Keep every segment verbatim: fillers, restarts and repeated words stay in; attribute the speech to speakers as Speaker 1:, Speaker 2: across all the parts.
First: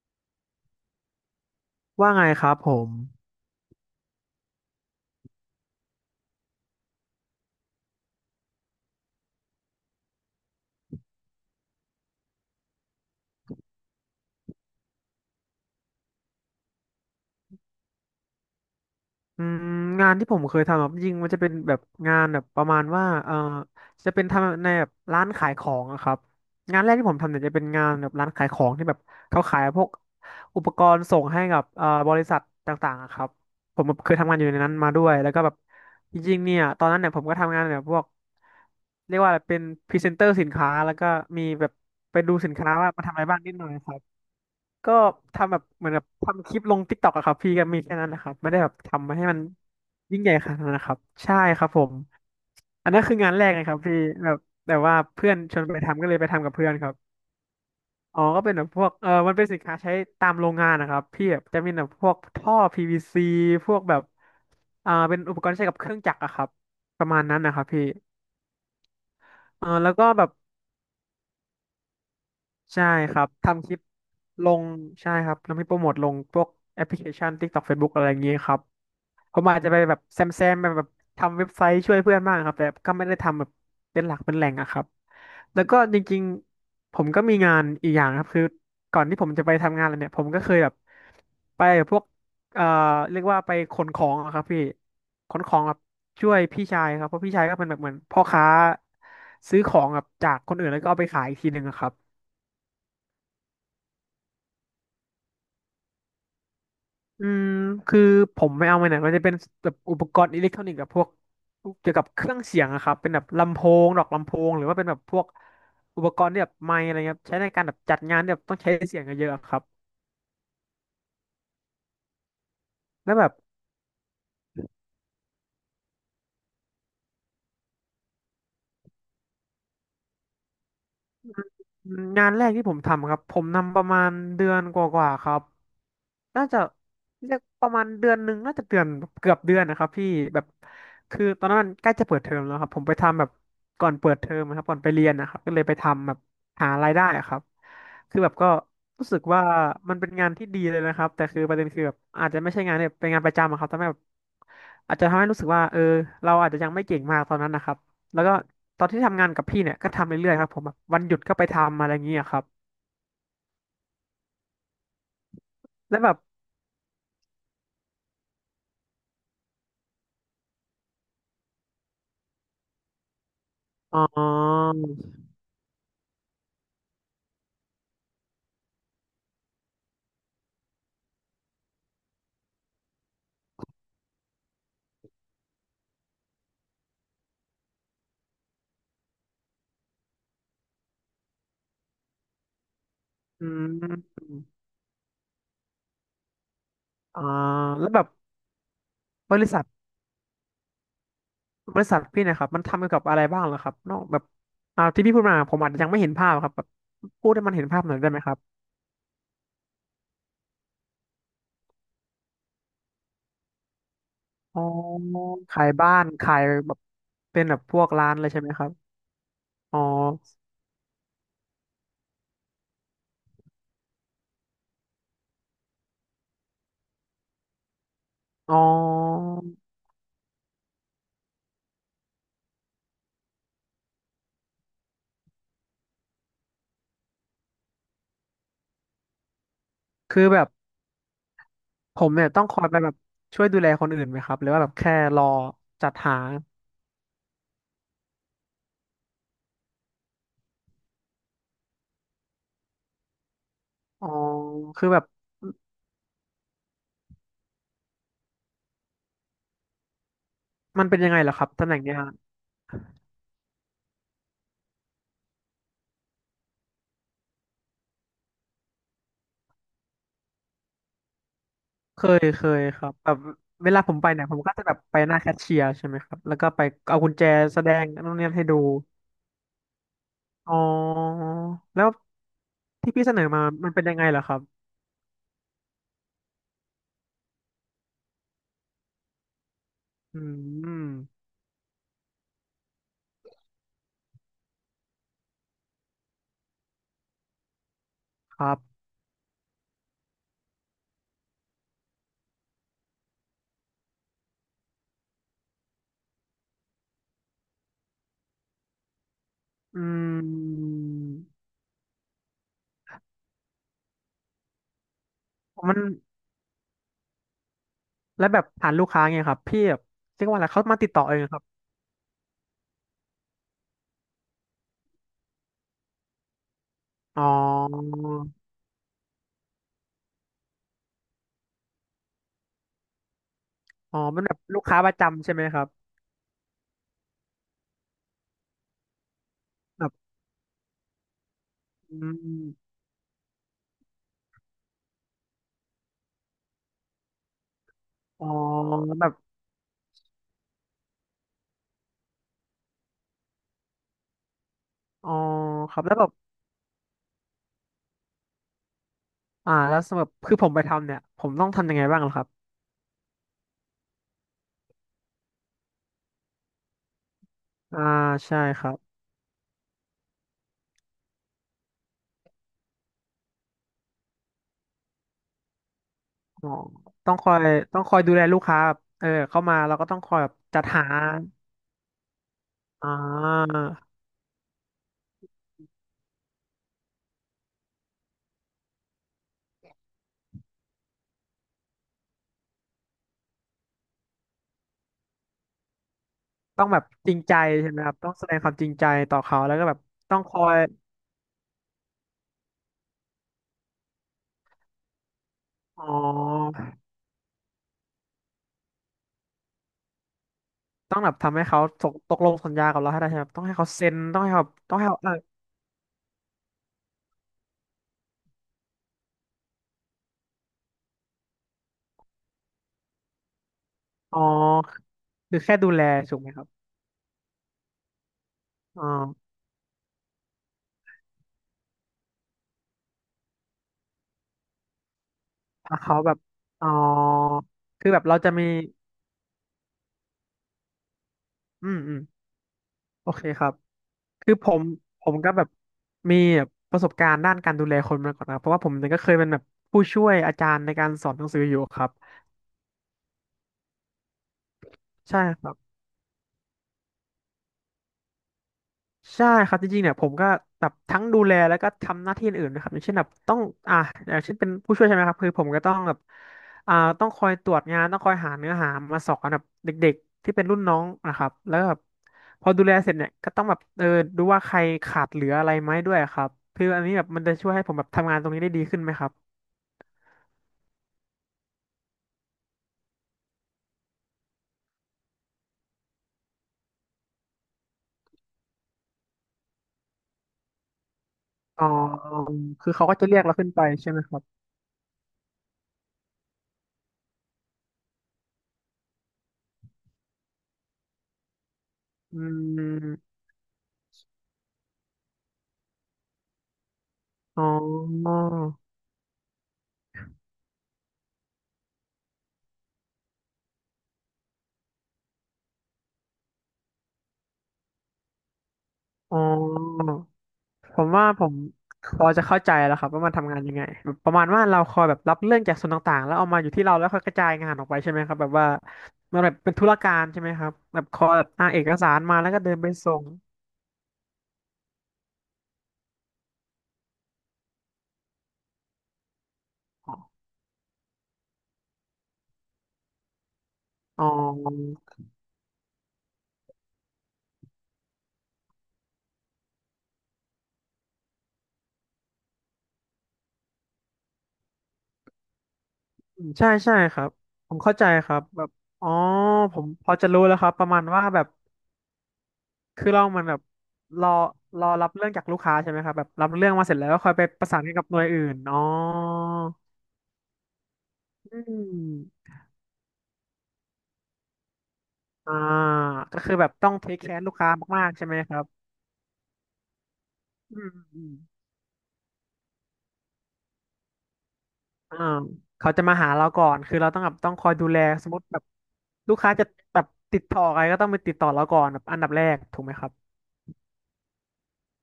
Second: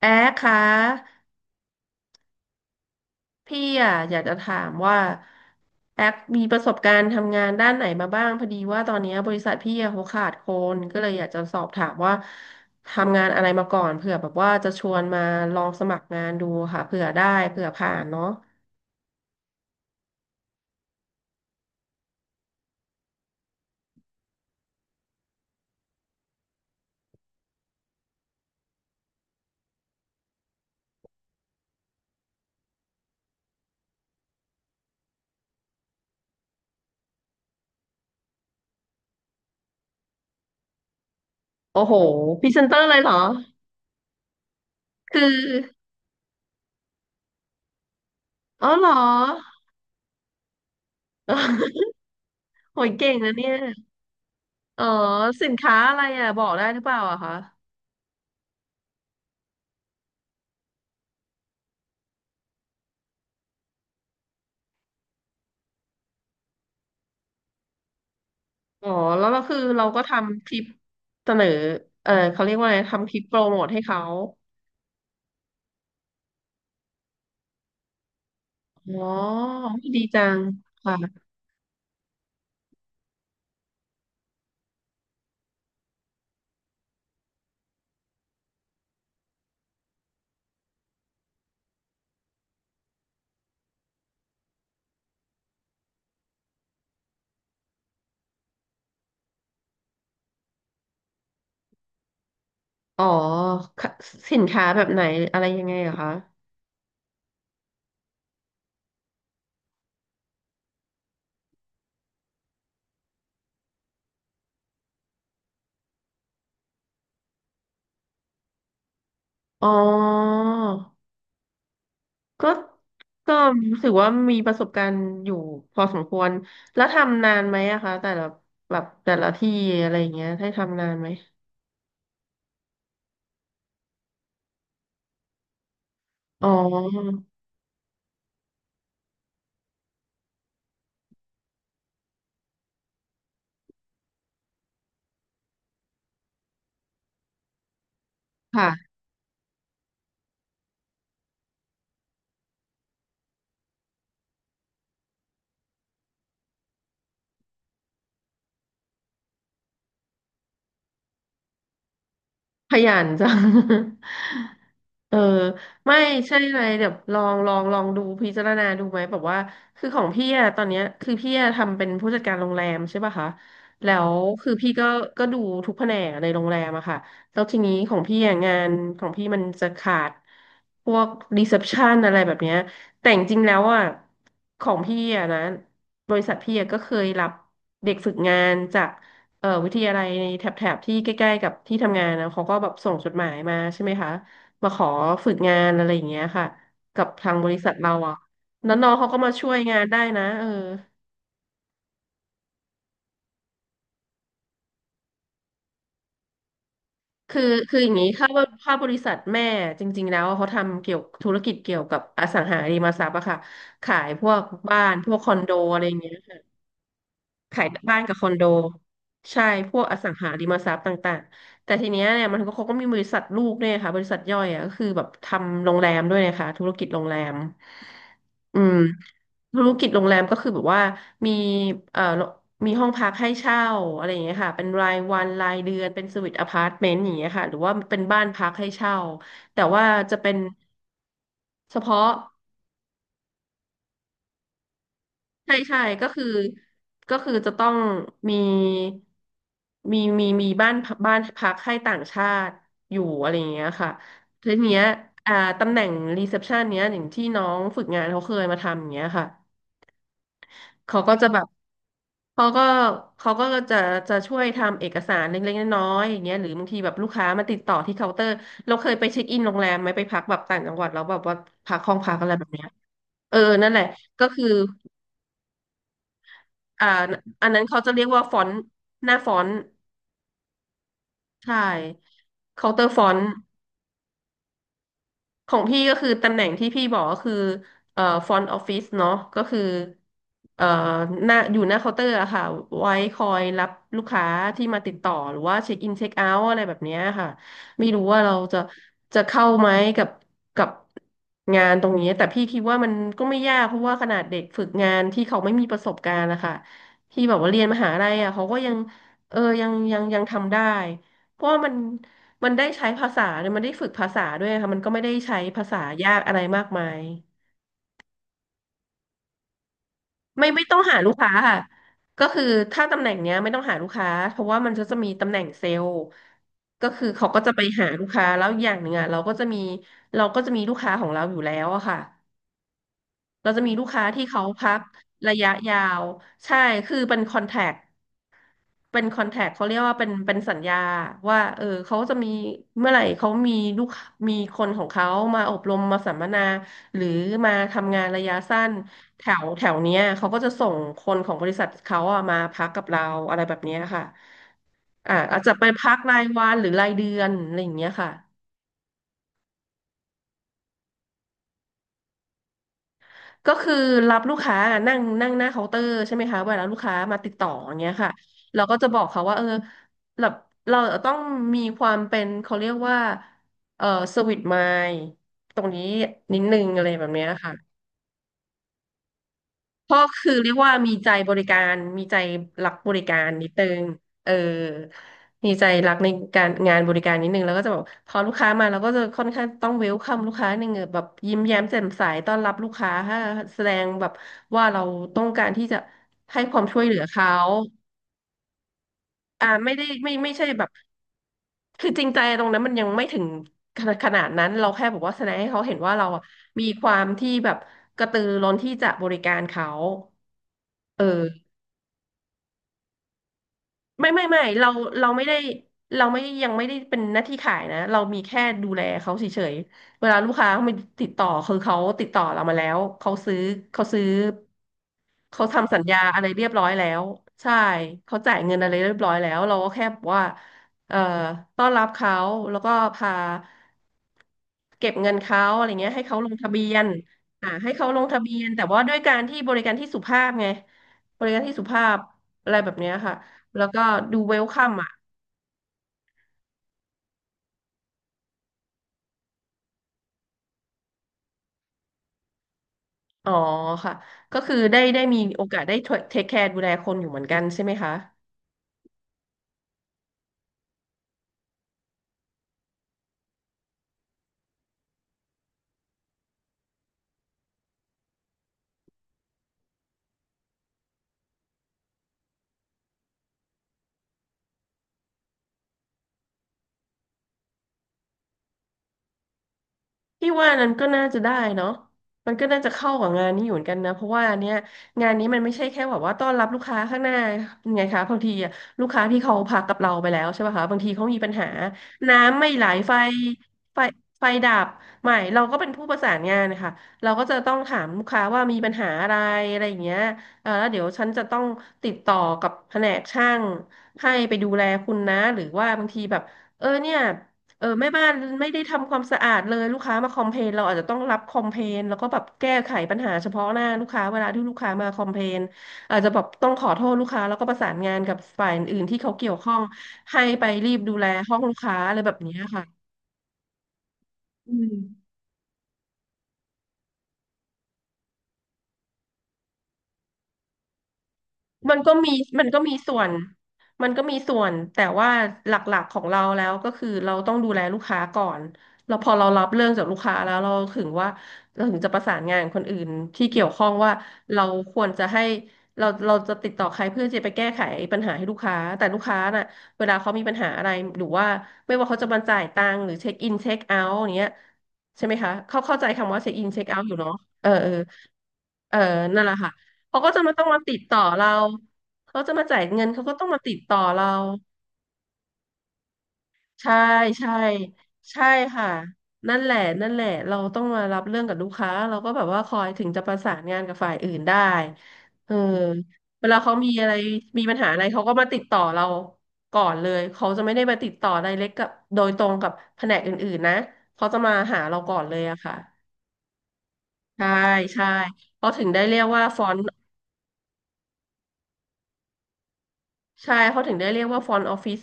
Speaker 1: แอ๊กคะ
Speaker 2: ว่าไงครับผม
Speaker 1: พี่อ่ะอยากจะถามว่าแอ๊กมีประสบการณ์ทำงานด้านไหนมาบ้างพอดีว่าตอนนี้บริษัทพี่อ่ะเขาขาดคนก็เลยอยากจะสอบถามว่าทำงานอะไรมาก่อนเผื่อแบบว่าจะชวนมาลองสมัครงานดูค่ะเผื่อได้เผื่อผ่านเนาะ
Speaker 2: อืมงานที่ผมเคยทำแบบจริงๆมันจะเป็นแบบงานแบบประมาณว่าเออจะเป็นทำในแบบร้านขายของอะครับงานแรกที่ผมทำเนี่ยจะเป็นงานแบบร้านขายของที่แบบเขาขายพวกอุปกรณ์ส่งให้กับเอ่อบริษัทต่างๆอะครับผมแบบเคยทำงานอยู่ในนั้นมาด้วยแล้วก็แบบจริงๆเนี่ยตอนนั้นเนี่ยผมก็ทำงานแบบพวกเรียกว่าอะไรเป็นพรีเซนเตอร์สินค้าแล้วก็มีแบบ
Speaker 1: โอ้โห
Speaker 2: ไปดู
Speaker 1: พรี
Speaker 2: สิน
Speaker 1: เซน
Speaker 2: ค้า
Speaker 1: เตอร์
Speaker 2: ว่า
Speaker 1: เลย
Speaker 2: มา
Speaker 1: เหรอ
Speaker 2: ทำอะไรบ้างนิดหน่อยครับ ก็
Speaker 1: คือ
Speaker 2: ทำแบบเหมือนแบบทำคลิปลง TikTok อะครับพี่ก็มีแค่นั้นนะครับไม่ได้
Speaker 1: อ๋
Speaker 2: แบ
Speaker 1: อ
Speaker 2: บ
Speaker 1: เหรอ
Speaker 2: ทำมาให้มันยิ่งใหญ่ขนาดนั้นนะครับใช่ครับผม
Speaker 1: โห
Speaker 2: อั
Speaker 1: ย
Speaker 2: นนั้น
Speaker 1: เก่
Speaker 2: คื
Speaker 1: ง
Speaker 2: องา
Speaker 1: นะ
Speaker 2: นแร
Speaker 1: เนี่
Speaker 2: ก
Speaker 1: ย
Speaker 2: นะครับพี่แบบแต่
Speaker 1: อ๋อ
Speaker 2: ว่าเพื่อน
Speaker 1: สิน
Speaker 2: ชวน
Speaker 1: ค้า
Speaker 2: ไป
Speaker 1: อะไร
Speaker 2: ทำก็เลยไป
Speaker 1: อ่ะบ
Speaker 2: ทำ
Speaker 1: อ
Speaker 2: กั
Speaker 1: ก
Speaker 2: บ
Speaker 1: ได้
Speaker 2: เพื่อน
Speaker 1: หรือ
Speaker 2: ค
Speaker 1: เป
Speaker 2: รับ
Speaker 1: ล่าอะคะ
Speaker 2: อ๋อก็เป็นแบบพวกเออมันเป็นสินค้าใช้ตามโรงงานนะครับพี่แบบจะมีแบบพวกท่อพีวีซีพวกแบบอ่าเป็นอุปกรณ์ที่ใช้กับเครื่องจักรอะครับประมาณนั้นนะครับพี่
Speaker 1: อ๋อแล้วก็คือ
Speaker 2: เออ
Speaker 1: เรา
Speaker 2: แล้ว
Speaker 1: ก็
Speaker 2: ก็แบบ
Speaker 1: ทำคลิปเสนอเออเขาเรียกว่าอะไร
Speaker 2: ใช่
Speaker 1: ทำค
Speaker 2: ค
Speaker 1: ลิป
Speaker 2: รับ
Speaker 1: โปรโม
Speaker 2: ทำ
Speaker 1: ท
Speaker 2: คลิ
Speaker 1: ให้
Speaker 2: ป
Speaker 1: เขา
Speaker 2: ลงใช่ครับแล้วมีโปรโมทลงพวกแอปพลิเคชัน TikTok Facebook อะไรอย่างเงี้ยครับ
Speaker 1: อ๋อ
Speaker 2: ผมอาจจะไปแบบ
Speaker 1: ดี
Speaker 2: แซ
Speaker 1: จั
Speaker 2: ม
Speaker 1: ง
Speaker 2: แซมแบบแบบ
Speaker 1: ค่ะ
Speaker 2: ทำเว็บไซต์ช่วยเพื่อนบ้างครับแต่ก็ไม่ได้ทำแบบเป็นหลักเป็นแหล่งอะครับแล้วก็จริงๆผมก็มีงานอีกอย่างครับคือก่อนที่ผมจะไปทำงานเลยเนี่ยผมก็เคยแบบไปพวกเอ่อเรียกว่าไปขนของอะครับพี่ขนของแบบช่วยพี่ชายครับเพราะพี่ชายก็เป็นแบบเหมือนพ่อค้าซื้อของแบบจากคนอื่นแล้วก็เอาไปขายอีกทีหนึ่งอะครับ
Speaker 1: อ๋อค่ะสินค้าแบบไหนอะไรยังไงเหรอคะ
Speaker 2: อืมคือผมไม่เอามไหนมันจะเป็นแบบอุปกรณ์อิเล็กทรอนิกส์กับพวกเกี่ยวกับเครื่องเสียงอะครับเป็นแบบลำโพงดอกลำโพงหรือว่าเป็นแบบพวกอุปกรณ์ที่แบบไมค์อะไรเงี้ยใช้ในการแบบจัดงานที่แบบต้องใช้เสียงเยอะๆอะครับ
Speaker 1: อ๋อก็
Speaker 2: แล้วแบ
Speaker 1: ก็
Speaker 2: บ
Speaker 1: ถือว่ามีประสบการณ์อยู่พอสมควรแล้วทำนานไหมอะคะแต่ละแบบแต่ละที่อะไรอย่างเงี้ยให้ทำนานไหม
Speaker 2: งานแรกที่ผมทำครับผมทำประมาณเดือนกว่าๆครับ น่า
Speaker 1: อ๋
Speaker 2: จะ
Speaker 1: อ
Speaker 2: เรียกประมาณเดือนหนึ่งน่าจะเดือนเกือบเดือนนะครับพี่แบบคือตอนนั้นมันใกล้จะเปิดเทอมแล้วครับผมไปทำแบบก่อนเปิดเทอมนะครับก่อนไปเรียนนะครับก็เลยไปทำแบบหารายได้อะครับคือแบบก็
Speaker 1: ค่ะ
Speaker 2: รู้สึกว่ามันเป็นงานที่ดีเลยนะครับแต่คือประเด็นคือแบบอาจจะไม่ใช่งานเนี่ยเป็นงานประจำอะครับทำให้แบบอาจจะทำให้รู้สึกว่าเออเราอาจจะยังไม่เก่งมากตอนนั้นนะครับแล้วก็ตอนที่ทำงานกับพี่เนี่ยก็ทำเรื่อยๆครับผมแบบวันหยุดก็ไปทำอะไรอย่างเงี้ยครับ
Speaker 1: ขยันจัง เออไม่
Speaker 2: แล้วแบบ
Speaker 1: ใช่อะไรเดี๋ยวลองลองลองดูพิจารณาดูไหมแบบว่าคือของพี่อะตอนเนี้ยคือพี่อะทำเป็นผู้จัดการโรงแรมใช่ป่ะคะแล้
Speaker 2: อ๋อ
Speaker 1: วคือพี่ก็ก็ดูทุกแผนกในโรงแรมอะค่ะแล้วทีนี้ของพี่อะงานของพี่มันจะขาดพวกรีเซพชันอะไรแบบเนี้ยแต่จริงๆแล้วอะของพี่อะนะบริษัทพี่อะก็เคยรับเด็กฝึกงานจาก เอ่อวิทยาลัยในแถบแถบที่ใกล้ๆกับที่ทำงานนะเขาก็แบบส่งจดหมาย
Speaker 2: อื
Speaker 1: มาใช่ไหมคะ
Speaker 2: ม
Speaker 1: มาขอฝึกงานอะไรอย่างเงี้ยค่ะกับ
Speaker 2: อ่า
Speaker 1: ทางบริษัท
Speaker 2: แล้
Speaker 1: เรา
Speaker 2: วแบบ
Speaker 1: อ่ะแล้วน้องเขาก็มา
Speaker 2: บ
Speaker 1: ช่
Speaker 2: ริ
Speaker 1: วย
Speaker 2: ษัท
Speaker 1: งานได้นะเออ
Speaker 2: บริษัทพี่เนะครับมันทำเกี่ยวกับอะไรบ้างเหรอครับนอกแบบอ่าที่พี่พูดมาผมอาจจะยังไม่เห็นภาพครับแบบพูด
Speaker 1: คือ
Speaker 2: ให้มันเห็น
Speaker 1: คือ
Speaker 2: ภาพ
Speaker 1: อ
Speaker 2: ห
Speaker 1: ย่า
Speaker 2: น่อ
Speaker 1: ง
Speaker 2: ย
Speaker 1: นี้
Speaker 2: ได้ไหม
Speaker 1: ค่ะ
Speaker 2: ครับ
Speaker 1: ว่าถ้าบริษัทแม่จริงๆแล้วเขาทำเกี่ยวธุรกิจเกี่ยวกับอสังหาริมทรัพย์อะค่ะขายพวก
Speaker 2: อ๋อ
Speaker 1: บ้านพวกคอนโด
Speaker 2: ขาย
Speaker 1: อะไรอ
Speaker 2: บ้า
Speaker 1: ย่าง
Speaker 2: น
Speaker 1: เงี้ย
Speaker 2: ขายแบบเป็นแบบ
Speaker 1: ขาย
Speaker 2: พวก
Speaker 1: บ้าน
Speaker 2: ร้า
Speaker 1: กั
Speaker 2: น
Speaker 1: บค
Speaker 2: เล
Speaker 1: อ
Speaker 2: ย
Speaker 1: น
Speaker 2: ใช่
Speaker 1: โด
Speaker 2: ไหมครับ
Speaker 1: ใช่พ
Speaker 2: อ๋อ
Speaker 1: วกอสังหาริมทรัพย์ต่างๆแต่ทีเนี้ยเนี่ยมันก็เขาก็มีบริษัทลูกเนี่ยค่ะบริษัทย่อยอ่ะก็คือแบบทำโรงแรมด้วยนะคะธุรกิจโรงแรม
Speaker 2: อ๋อ
Speaker 1: อืมธุรกิจโรงแรมก็คือแบบว่ามีเอ่อมีห้องพักให้เช่าอะไรอย่างเงี้ยค่ะเป็นรายวันรายเดือนเป็นสวิทอพาร์ตเมนต์อย่างเงี้ยค่ะหรือว่าเป็นบ้านพักให้เช่าแต่ว่าจะ
Speaker 2: คือ
Speaker 1: เป็น
Speaker 2: แบบ
Speaker 1: เฉ
Speaker 2: ผ
Speaker 1: พาะ
Speaker 2: มเนี่ยต้องคอยไปแบบช่วยดูแลคนอื่นไหมครับหรือว่าแบบแค่รอ
Speaker 1: ใช่ใช่
Speaker 2: จัด
Speaker 1: ก็
Speaker 2: หา
Speaker 1: คือก็คือจะต้องมีมีมีมีบ้านบ้านพักให้ต่างชาติอยู่อะไรอย่างเงี้ยค่ะ
Speaker 2: อ๋อ
Speaker 1: ทีเนี้ย
Speaker 2: คือแบบ
Speaker 1: อ่าตำแหน่งรีเซพชันเนี้ยอย่างที่น้องฝึกงานเขาเคยมาทำอย่างเงี้ยค่ะ
Speaker 2: มันเป็
Speaker 1: เขา
Speaker 2: นยั
Speaker 1: ก็
Speaker 2: งไง
Speaker 1: จะ
Speaker 2: เหรอ
Speaker 1: แบ
Speaker 2: ค
Speaker 1: บ
Speaker 2: รับตำแหน่งเนี้ย
Speaker 1: เขาก็เขาก็จะจะช่วยทำเอกสารเล็กๆน้อยๆอย่างเงี้ยหรือบางทีแบบลูกค้ามาติดต่อที่เคาน์เตอร์เราเคยไปเช็คอินโรงแรมไหมไปพักแบบต่างจังหวัดแล้วแบบว่าพักห้อง
Speaker 2: เค
Speaker 1: พัก
Speaker 2: ย
Speaker 1: อะไร
Speaker 2: เค
Speaker 1: แบบ
Speaker 2: ย
Speaker 1: เนี้ย
Speaker 2: ครับแบบ
Speaker 1: เออนั่
Speaker 2: เว
Speaker 1: นแห
Speaker 2: ลา
Speaker 1: ละ
Speaker 2: ผมไปเนี่
Speaker 1: ก็
Speaker 2: ยผม
Speaker 1: คือ
Speaker 2: ก็จะแบบไปหน้าแคชเชียร์ใช่ไหมครับแล้วก็ไป
Speaker 1: อ่า
Speaker 2: เอากุญแจ
Speaker 1: อัน
Speaker 2: แส
Speaker 1: นั้น
Speaker 2: ด
Speaker 1: เขา
Speaker 2: ง
Speaker 1: จะเรียก
Speaker 2: นู่น
Speaker 1: ว่า
Speaker 2: นี่
Speaker 1: ฟอ
Speaker 2: ให้
Speaker 1: น
Speaker 2: ดู
Speaker 1: ต์หน้าฟอนต์
Speaker 2: อ๋อ
Speaker 1: ใช
Speaker 2: แล้ว
Speaker 1: ่เคาน์เตอ
Speaker 2: ที่
Speaker 1: ร์ฟ
Speaker 2: พี่
Speaker 1: อ
Speaker 2: เส
Speaker 1: น
Speaker 2: นอ
Speaker 1: ต์
Speaker 2: มามันเป็นยังไงเหรอครับ
Speaker 1: ของพี่ก็คือตำแหน่งที่พี่บอกก็คือเอ่อฟรอนต์ออฟฟิศเนาะก็คือ
Speaker 2: อื
Speaker 1: เอ่อ
Speaker 2: ม
Speaker 1: หน้าอยู่หน้าเคาน์เตอร์อะค่ะไว้คอยรับลูกค้าที่มาติดต่อหรือว่าเช็คอินเช็คเอาท์อะไรแบบเนี้ยค่ะไม่รู้ว่าเรา
Speaker 2: ครั
Speaker 1: จะ
Speaker 2: บ
Speaker 1: จะเข้าไหมกับกับงานตรงนี้แต่พี่คิดว่ามันก็ไม่ยากเพราะว่าขนาดเด็กฝึกงานที่เขาไม่มีประสบการณ์นะคะที่แบบว่าเรียนมหาลัยอะเขาก็ยังเออยัง
Speaker 2: อื
Speaker 1: ยังยังทำได้
Speaker 2: ม
Speaker 1: เพราะว่ามัน มันได้ใช้ภาษาเนี่ยมันได้ฝึกภาษาด้วยค่ะมันก็ไม่ได้ใช้ภา
Speaker 2: มั
Speaker 1: ษา
Speaker 2: น
Speaker 1: ยากอะไรมากมาย
Speaker 2: แล้วแบบผ่านลูกค้าไงครับพี่แบบเรียกว่าอะ
Speaker 1: ไม่
Speaker 2: ไรเขา
Speaker 1: ไม่ต้อ
Speaker 2: มา
Speaker 1: ง
Speaker 2: ติด
Speaker 1: หา
Speaker 2: ต่อ
Speaker 1: ลู
Speaker 2: เอ
Speaker 1: ก
Speaker 2: ง
Speaker 1: ค้า
Speaker 2: ครับ
Speaker 1: ค่ะก็คือถ้าตำแหน่งเนี้ยไม่ต้องหาลูกค้าเพราะว่ามันจะจะมีตำแหน่งเซลล์ก็คือ
Speaker 2: อ๋อ
Speaker 1: เขาก็จะไปหาลูกค้าแล้วอย่างหนึ่งอ่ะเราก็จะมีเราก็จะมีลูกค้าของเราอยู่แล้วอะค่ะเราจะมีลูก
Speaker 2: อ๋อ
Speaker 1: ค้า
Speaker 2: มั
Speaker 1: ที่
Speaker 2: นแบบ
Speaker 1: เขา
Speaker 2: ลูก
Speaker 1: พั
Speaker 2: ค้า
Speaker 1: ก
Speaker 2: ประจำใช่
Speaker 1: ระ
Speaker 2: ไหม
Speaker 1: ยะ
Speaker 2: ครับ
Speaker 1: ยาวใช่คือเป็นคอนแทค เป็นคอนแทคเขาเรียก
Speaker 2: แบบ
Speaker 1: ว่าเป็นเป็นสัญญาว่าเออ
Speaker 2: อื
Speaker 1: เขาจะมี
Speaker 2: ม
Speaker 1: เมื่อไหร่เขามีลูกมีคนของเขามาอบรมมาสัมมนาหรือมาทำงานระ
Speaker 2: อ๋อ
Speaker 1: ยะสั้น
Speaker 2: แบบ
Speaker 1: แถวแถวเนี้ยเขาก็จะส่งคนของบริษัทเขาอะมาพักกับเราอะไรแบบเนี้ยค่ะ
Speaker 2: อ๋อ
Speaker 1: อ่าอาจจะไป
Speaker 2: ครับ
Speaker 1: พั
Speaker 2: แล้ว
Speaker 1: ก
Speaker 2: แบบ
Speaker 1: รายวันหรือรายเดือนอะไรอย่างเงี้ยค่ะ
Speaker 2: อ่าแล้วสำหรับคือผมไปทำเนี่ยผมต้องทำยังไงบ้างเหรอครับ
Speaker 1: ก็คือรับลูกค้าอะนั่งนั่งหน้าเคาน์เตอร์ใช่ไหมคะเวลาลูกค้ามาติดต่ออย่าง
Speaker 2: อ่า
Speaker 1: เงี้ยค่ะ
Speaker 2: ใช่
Speaker 1: เรา
Speaker 2: ครั
Speaker 1: ก็
Speaker 2: บ
Speaker 1: จะบอกเขาว่าเออเราเราต้องมีความเป็นเขาเรียกว่าเออสวิตไมล์ตรงนี้นิด
Speaker 2: อ๋อ
Speaker 1: นึงอะไรแบบ
Speaker 2: ต้อง
Speaker 1: เนี้
Speaker 2: ค
Speaker 1: ย
Speaker 2: อย
Speaker 1: ค่ะ
Speaker 2: ต้องคอยดูแลลูกค้าแบบเออเข้ามาเราก็ต้
Speaker 1: พ่
Speaker 2: อ
Speaker 1: อ
Speaker 2: งคอยแบ
Speaker 1: คือ
Speaker 2: บ
Speaker 1: เรียก
Speaker 2: จัด
Speaker 1: ว่า
Speaker 2: หา
Speaker 1: มีใจบริการมีใจรัก
Speaker 2: อ่
Speaker 1: บริการนิด
Speaker 2: า
Speaker 1: นึงเออมีใจรักในการงานบริการนิดนึงแล้วก็จะแบบพอลูกค้ามาเราก็จะค่อนข้างต้องเวลคัมลูกค้าหนึ่งแบบยิ้มแย้มแจ่มใสต้อนรับลูกค้าให้แสดงแบบว่าเราต้องการที่จะให้ควา
Speaker 2: ต้
Speaker 1: ม
Speaker 2: องแบ
Speaker 1: ช่ว
Speaker 2: บ
Speaker 1: ยเหลือ
Speaker 2: จริง
Speaker 1: เขา
Speaker 2: ใจใช่ไหมครับต้องแสดงความจริงใจต่อเขา
Speaker 1: อ่า
Speaker 2: แล้วก็
Speaker 1: ไม่
Speaker 2: แบบ
Speaker 1: ได้ไม่
Speaker 2: ต้อง
Speaker 1: ไม่
Speaker 2: คอ
Speaker 1: ใช่
Speaker 2: ย
Speaker 1: แบบคือจริงใจตรงนั้นมันยังไม่ถึงขนาดขนาดนั้นเราแค่บอกว่าแสดงให้เขาเห็น
Speaker 2: อ๋อ
Speaker 1: ว่าเราอะมีความที่แบบกระตือร้นที่จะบริการเขา
Speaker 2: ต้อ
Speaker 1: เอ
Speaker 2: งแบบทำให้
Speaker 1: อ
Speaker 2: เขาตกตกลงสัญญากับเราให้ได้ใช่ไหมครับต้องให้เขาเซ็น
Speaker 1: ไม่
Speaker 2: ต้อง
Speaker 1: ไม่
Speaker 2: ให้
Speaker 1: ไม่
Speaker 2: เขา
Speaker 1: เรา
Speaker 2: ต้องให้เขา
Speaker 1: เรา
Speaker 2: เออ
Speaker 1: ไม่ได้เราไม่ยังไม่ได้เป็นหน้าที่ขายนะเรามีแค่ดูแลเขาเฉยๆเวลาลูกค้าเขามาติดต่อคือเขาติดต่อเรามาแล้วเขาซื้อเขาซื้อ
Speaker 2: อ๋อคือ
Speaker 1: เขา
Speaker 2: แค่ดู
Speaker 1: ทำสั
Speaker 2: แล
Speaker 1: ญญา
Speaker 2: ถู
Speaker 1: อะ
Speaker 2: ก
Speaker 1: ไร
Speaker 2: ไหมค
Speaker 1: เรี
Speaker 2: รับ
Speaker 1: ยบร้อยแล้วใช่เขาจ่ายเงินอะไร
Speaker 2: อ๋อ
Speaker 1: เรียบร้อยแล้วเราก็แค่บอกว่าเอ่อต้อนรับเขาแล้วก็พา เก็บเงินเขาอะไร
Speaker 2: ถ้า
Speaker 1: เงี้ย
Speaker 2: เขา
Speaker 1: ให้
Speaker 2: แบ
Speaker 1: เขา
Speaker 2: บ
Speaker 1: ลงทะเบี
Speaker 2: อ๋อ
Speaker 1: ยนอ่าให้เขา
Speaker 2: คือ
Speaker 1: ล
Speaker 2: แบบ
Speaker 1: ง
Speaker 2: เรา
Speaker 1: ทะ
Speaker 2: จะ
Speaker 1: เบีย
Speaker 2: มี
Speaker 1: นแต่ว่าด้วยการที่บริการที่สุภาพไงบริการที่สุ
Speaker 2: อืม
Speaker 1: ภา
Speaker 2: อื
Speaker 1: พ
Speaker 2: ม
Speaker 1: อะไรแบบเนี้ย
Speaker 2: โอ
Speaker 1: ค่ะ
Speaker 2: เคครับ
Speaker 1: แล้วก็ดู
Speaker 2: คือ
Speaker 1: เวล
Speaker 2: ผม
Speaker 1: คัมอ่ะ
Speaker 2: ผมก็แบบมีแบบประสบการณ์ด้านการดูแลคนมาก่อนนะครับเพราะว่าผมเนี่ยก็เคยเป็นแบบผู้ช่วยอาจารย์ในการสอนหนังสืออยู่ครับ
Speaker 1: อ๋อค่ะก็คือได้ได้มี
Speaker 2: ใช่
Speaker 1: โอ
Speaker 2: ครับ
Speaker 1: กาสได้เทคแคร์ดูแลคนอยู่เหมือนกันใช่ไหมคะ
Speaker 2: ใช่ครับจริงๆเนี่ยผมก็แบบทั้งดูแลแล้วก็ทำหน้าที่อื่นนะครับอย่างเช่นแบบต้องอ่าอย่างเช่นเป็นผู้ช่วยใช่ไหมครับคือผมก็ต้องแบบอ่าต้องคอยตรวจงานต้องคอยหาเนื้อหามาสอนแบบเด็กๆที่เป็นรุ่นน้องนะครับแล้วก็แบบพอดูแลเสร็จเนี่ยก็ต้องแบบเออดูว่าใครขาดเหลืออะไรไหมด้วยครับคืออันนี้แบบมันจะช่วยให้ผมแบบทำงานตรงนี้ได้ดีขึ้นไหมครับ
Speaker 1: พี่ว่านั้นก็น่าจะได้เนาะมันก็น่าจะเข้ากับงานนี้อยู่เหมือนกันนะเพราะว่าเนี่ยงานนี้มันไม่ใช่แค่แบบว่าต้อนรับลูกค้าข้างหน้าไงคะบางทีอะลูกค้าที่เขาพักกับเราไปแล้วใช่ป่ะคะบางทีเขามีปัญหา
Speaker 2: อ๋อ
Speaker 1: น้ำไม่ไหล
Speaker 2: คือเขา
Speaker 1: ไฟ
Speaker 2: ก็จะเรียกเราขึ้นไป
Speaker 1: ไฟ
Speaker 2: ใช่ไหมครับ
Speaker 1: ไฟดับใหม่เราก็เป็นผู้ประสานงานนะคะเราก็จะต้องถามลูกค้าว่ามีปัญหาอะไรอะไรอย่างเงี้ยเออแล้วเดี๋ยวฉันจะต้องติดต่อ
Speaker 2: อื
Speaker 1: กับแผนก
Speaker 2: ม
Speaker 1: ช่างให้ไปดูแลคุณนะหรือว่าบางทีแบบเออเนี่ย
Speaker 2: อ๋
Speaker 1: เออแม่บ้า
Speaker 2: อ
Speaker 1: นไม่ได้ทำความสะอาดเลยลูกค้ามาคอมเพลนเราอาจจะต้องรับคอมเพลนแล้วก็แบบแก้ไขปัญหาเฉพาะหน้าลูกค้าเวลาที่ลูกค้ามาคอมเพลนอาจจะแบบต้องขอโทษลูกค้าแล้วก็ประสานงานกับฝ่ายอื่นที่เขา
Speaker 2: อ๋
Speaker 1: เกี่ยวข้อง
Speaker 2: อ
Speaker 1: ให้ไปรี
Speaker 2: ผ
Speaker 1: บ
Speaker 2: ม
Speaker 1: ดูแล
Speaker 2: ว่าผ
Speaker 1: ห้
Speaker 2: ม
Speaker 1: องลูกค้าอะไร
Speaker 2: พอ
Speaker 1: แบบ
Speaker 2: จะ
Speaker 1: เนี้
Speaker 2: เข้า
Speaker 1: ย
Speaker 2: ใจ
Speaker 1: ค่ะ
Speaker 2: แล้วครับว่ามันทำงานยังไงแบบประมาณว่า
Speaker 1: อื
Speaker 2: เรา
Speaker 1: ม
Speaker 2: คอยแบบรับเรื่องจากส่วนต่างๆแล้วเอามาอยู่ที่เราแล้วค่อยกระจายงานออกไปใช่ไหมครับแบบว่ามันแบบเป็นธุรการใช่ไหมครับแบบคอยแบบอ่าเอก
Speaker 1: มัน
Speaker 2: สา
Speaker 1: ก็
Speaker 2: ร
Speaker 1: มี
Speaker 2: มาแล้วก็
Speaker 1: มัน
Speaker 2: เดิ
Speaker 1: ก็
Speaker 2: นไป
Speaker 1: มี
Speaker 2: ส่
Speaker 1: ส่ว
Speaker 2: ง
Speaker 1: นมันก็มีส่วนแต่ว่าหลักๆของเราแล้วก็คือเราต้องดูแลลูกค้าก่อนเราพอเรารับเรื่องจาก
Speaker 2: อ๋
Speaker 1: ลู
Speaker 2: อ
Speaker 1: กค้าแล้วเราถึงว่าเราถึงจะประสานงานกับคนอื่นที่เกี่ยวข้องว่า
Speaker 2: อ๋อ
Speaker 1: เราควรจะให้เราเราจะติดต่อใครเพื่อจะไปแก้ไขปัญหาให้ลูกค้าแต่ลูกค้าน่ะเวลาเขามีปัญหาอะไรหรือว่าไม่ว่าเขาจะมาจ่ายตังค์หรือเช็คอินเช็คเอาท์อย่างเงี้ยใช่ไหมคะเขาเข้าใจคำว่าเช็คอิ
Speaker 2: ใช่
Speaker 1: นเช็ค
Speaker 2: ใช่
Speaker 1: เอาท์อ
Speaker 2: ค
Speaker 1: ยู่
Speaker 2: รับ
Speaker 1: เนาะเออ
Speaker 2: ผม
Speaker 1: เออ
Speaker 2: เข้าใจครับแบบ
Speaker 1: เออ
Speaker 2: อ๋อ
Speaker 1: นั่นแหละค่ะ
Speaker 2: ผมพอ
Speaker 1: เขา
Speaker 2: จะ
Speaker 1: ก็จะ
Speaker 2: รู้
Speaker 1: มา
Speaker 2: แล้ว
Speaker 1: ต้อ
Speaker 2: ค
Speaker 1: ง
Speaker 2: รับ
Speaker 1: มา
Speaker 2: ประ
Speaker 1: ติ
Speaker 2: มา
Speaker 1: ด
Speaker 2: ณ
Speaker 1: ต่อ
Speaker 2: ว่าแบ
Speaker 1: เรา
Speaker 2: บ
Speaker 1: เขาจะมาจ่ายเงิ
Speaker 2: คื
Speaker 1: น
Speaker 2: อ
Speaker 1: เขา
Speaker 2: เรา
Speaker 1: ก็
Speaker 2: มั
Speaker 1: ต้
Speaker 2: น
Speaker 1: อง
Speaker 2: แบ
Speaker 1: มา
Speaker 2: บ
Speaker 1: ติดต่อ
Speaker 2: ร
Speaker 1: เรา
Speaker 2: อรอรับเรื่องจากลูกค้าใช่ไหมครับแบบรับเรื่องมา
Speaker 1: ใช่
Speaker 2: เสร็จแล้วก็คอยไป
Speaker 1: ใช่
Speaker 2: ประสานงานกับหน่วยอื่
Speaker 1: ใช่
Speaker 2: นอ๋อ
Speaker 1: ค่ะนั่นแหละนั่นแหละเราต้องมารับเรื่องกับ
Speaker 2: อื
Speaker 1: ลูกค้าเราก็แบบ
Speaker 2: ม
Speaker 1: ว่าคอยถึงจะประสานงานกับฝ่ายอื่นได้เอ
Speaker 2: อ่า
Speaker 1: อ
Speaker 2: ก็
Speaker 1: เว
Speaker 2: คือ
Speaker 1: ลา
Speaker 2: แบบ
Speaker 1: เขามี
Speaker 2: ต้องเท
Speaker 1: อะไร
Speaker 2: คแคร์ลูก
Speaker 1: มี
Speaker 2: ค้า
Speaker 1: ปัญหาอะไร
Speaker 2: มากๆ
Speaker 1: เขา
Speaker 2: ใช่
Speaker 1: ก็
Speaker 2: ไหม
Speaker 1: มา
Speaker 2: ค
Speaker 1: ติ
Speaker 2: รั
Speaker 1: ด
Speaker 2: บ
Speaker 1: ต่อเราก่อนเลยเขาจะไม่ได้
Speaker 2: อื
Speaker 1: มา
Speaker 2: ม
Speaker 1: ติด
Speaker 2: อื
Speaker 1: ต่อ
Speaker 2: ม
Speaker 1: ไดเรกกับโดยตรงกับแผนกอื่นๆนะเขาจะมาหาเราก่อ
Speaker 2: อ่า
Speaker 1: นเลยอะค่ะ
Speaker 2: เขาจะมาหาเราก่อนคือเราต้องแบบ
Speaker 1: ใช่
Speaker 2: ต้องคอยดูแล
Speaker 1: ใช่
Speaker 2: สมมติแบบ
Speaker 1: เขาถึงได้เรียก
Speaker 2: ลูก
Speaker 1: ว่า
Speaker 2: ค้า
Speaker 1: ฟอ
Speaker 2: จะ
Speaker 1: น
Speaker 2: แบบติดต่ออะไรก็ต้องไปติดต่อเราก่อนแบบอันดับแรกถูกไหมครับ
Speaker 1: ใช่เขาถึงได้เรียกว่าฟอนออฟฟิศ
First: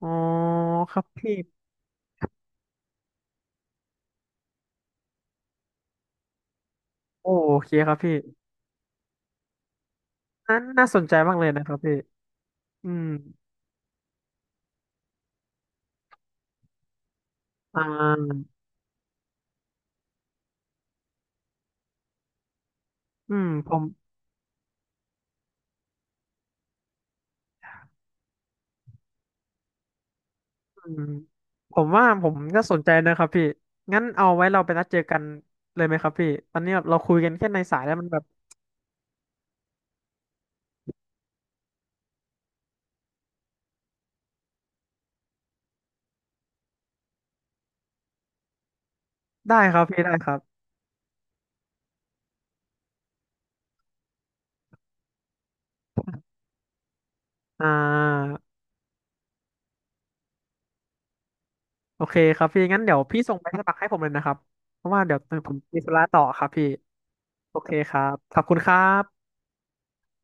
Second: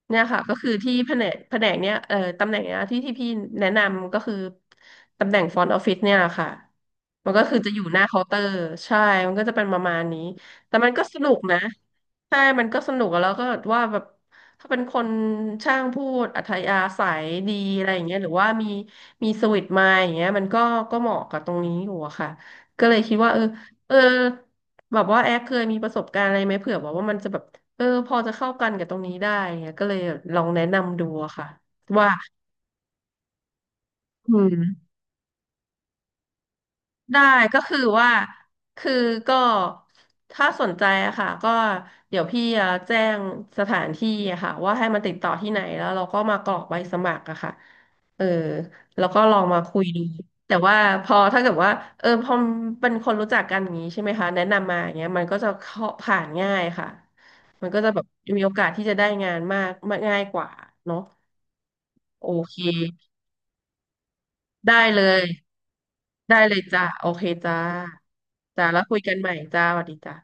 Speaker 2: อ๋อ
Speaker 1: เนี่ยค่ะก็คือที่
Speaker 2: ครับ
Speaker 1: แผน
Speaker 2: พี่
Speaker 1: กแผนกเนี้ยเอ่อตำแหน่งเนี้ยที่ที่พี่แนะนำก็คือตำแหน่งฟรอนต์ออฟฟิศเนี่ยค่ะ
Speaker 2: โอ
Speaker 1: มันก็คือ
Speaker 2: เค
Speaker 1: จะอยู่
Speaker 2: ครั
Speaker 1: ห
Speaker 2: บ
Speaker 1: น้า
Speaker 2: พี่
Speaker 1: เคาน์เตอร์ใช่มันก็จะเป็นประมาณนี้
Speaker 2: นั้น
Speaker 1: แต่
Speaker 2: น่า
Speaker 1: มัน
Speaker 2: ส
Speaker 1: ก็
Speaker 2: นใจ
Speaker 1: สนุ
Speaker 2: มาก
Speaker 1: ก
Speaker 2: เลย
Speaker 1: นะ
Speaker 2: นะครับพี่
Speaker 1: ใช่มันก็
Speaker 2: อื
Speaker 1: สนุ
Speaker 2: ม
Speaker 1: กแล้วก็ว่าแบบถ้าเป็นคนช่างพูดอัธยาศัยดี
Speaker 2: อ่
Speaker 1: อะไรอย่างเงี้ยหรือว่า
Speaker 2: า
Speaker 1: มีมีสวิตมาอย่างเงี้ยมันก็ก็เหมาะกับตรงนี้อยู่อะค่ะก็เลยคิดว่า
Speaker 2: อื
Speaker 1: เออ
Speaker 2: มผม
Speaker 1: เออแบบว่าแอคเคยมีประสบการณ์อะไรไหมเผื่อแบบว่ามันจะแบบ เออพอจะเข้ากันกับตรงนี้ได้เงี้ยก็เลยลองแนะ
Speaker 2: อื
Speaker 1: นำ
Speaker 2: ม
Speaker 1: ดูอะค่ะ
Speaker 2: ผมว่า
Speaker 1: ว่า
Speaker 2: ผมก็สนใจนะครับพี่งั้นเอา
Speaker 1: อื
Speaker 2: ไว้เราไปนัด
Speaker 1: ม
Speaker 2: เจอกันเลยไหมครับพี่ตอนนี้แบบเราคุย
Speaker 1: ได้
Speaker 2: กันแค่
Speaker 1: ก็
Speaker 2: ใน
Speaker 1: คือ
Speaker 2: สายแล้วมั
Speaker 1: ว่า
Speaker 2: นแบบ
Speaker 1: คือก็ถ้าสนใจอะค่ะก็เดี๋ยวพี่จะแจ้งสถานที่อะค่ะว่าให้มันติดต่อที่ไหนแล้วเราก็มากรอกใบสมัครอะค่ะเออแล้วก็ลองมา
Speaker 2: ได้ค
Speaker 1: คุ
Speaker 2: รั
Speaker 1: ย
Speaker 2: บ
Speaker 1: ดู
Speaker 2: พี่ได้ครั
Speaker 1: แต่
Speaker 2: บ
Speaker 1: ว่าพอถ้าเกิดว่าเออพอเป็นคนรู้จักกันอย่างนี้ใช่ไหมคะแนะนำมาอย่างเงี้ยมันก็จะเข้าผ่านง่ายค่ะ
Speaker 2: อ่
Speaker 1: มันก็จะแบบ
Speaker 2: า
Speaker 1: มีโอกาสที่จะได้งานมากมากง่ายกว่าเนาะ
Speaker 2: โอเค
Speaker 1: โอ
Speaker 2: ครับ
Speaker 1: เค
Speaker 2: พี่งั้นเดี๋ยวพี่ส่งไปสมัครให้ผมเลยนะครับ
Speaker 1: ได้
Speaker 2: เพราะ
Speaker 1: เล
Speaker 2: ว่าเดี๋ยว
Speaker 1: ย
Speaker 2: ผมมีธุระต่อ
Speaker 1: ได้
Speaker 2: ครับ
Speaker 1: เลย
Speaker 2: พี่
Speaker 1: จ้ะโอเคจ้า
Speaker 2: โอเคครับขอบคุณ
Speaker 1: จ้า
Speaker 2: ครั
Speaker 1: แล้วคุยกันให
Speaker 2: บ
Speaker 1: ม่จ้าสวัสดีจ้า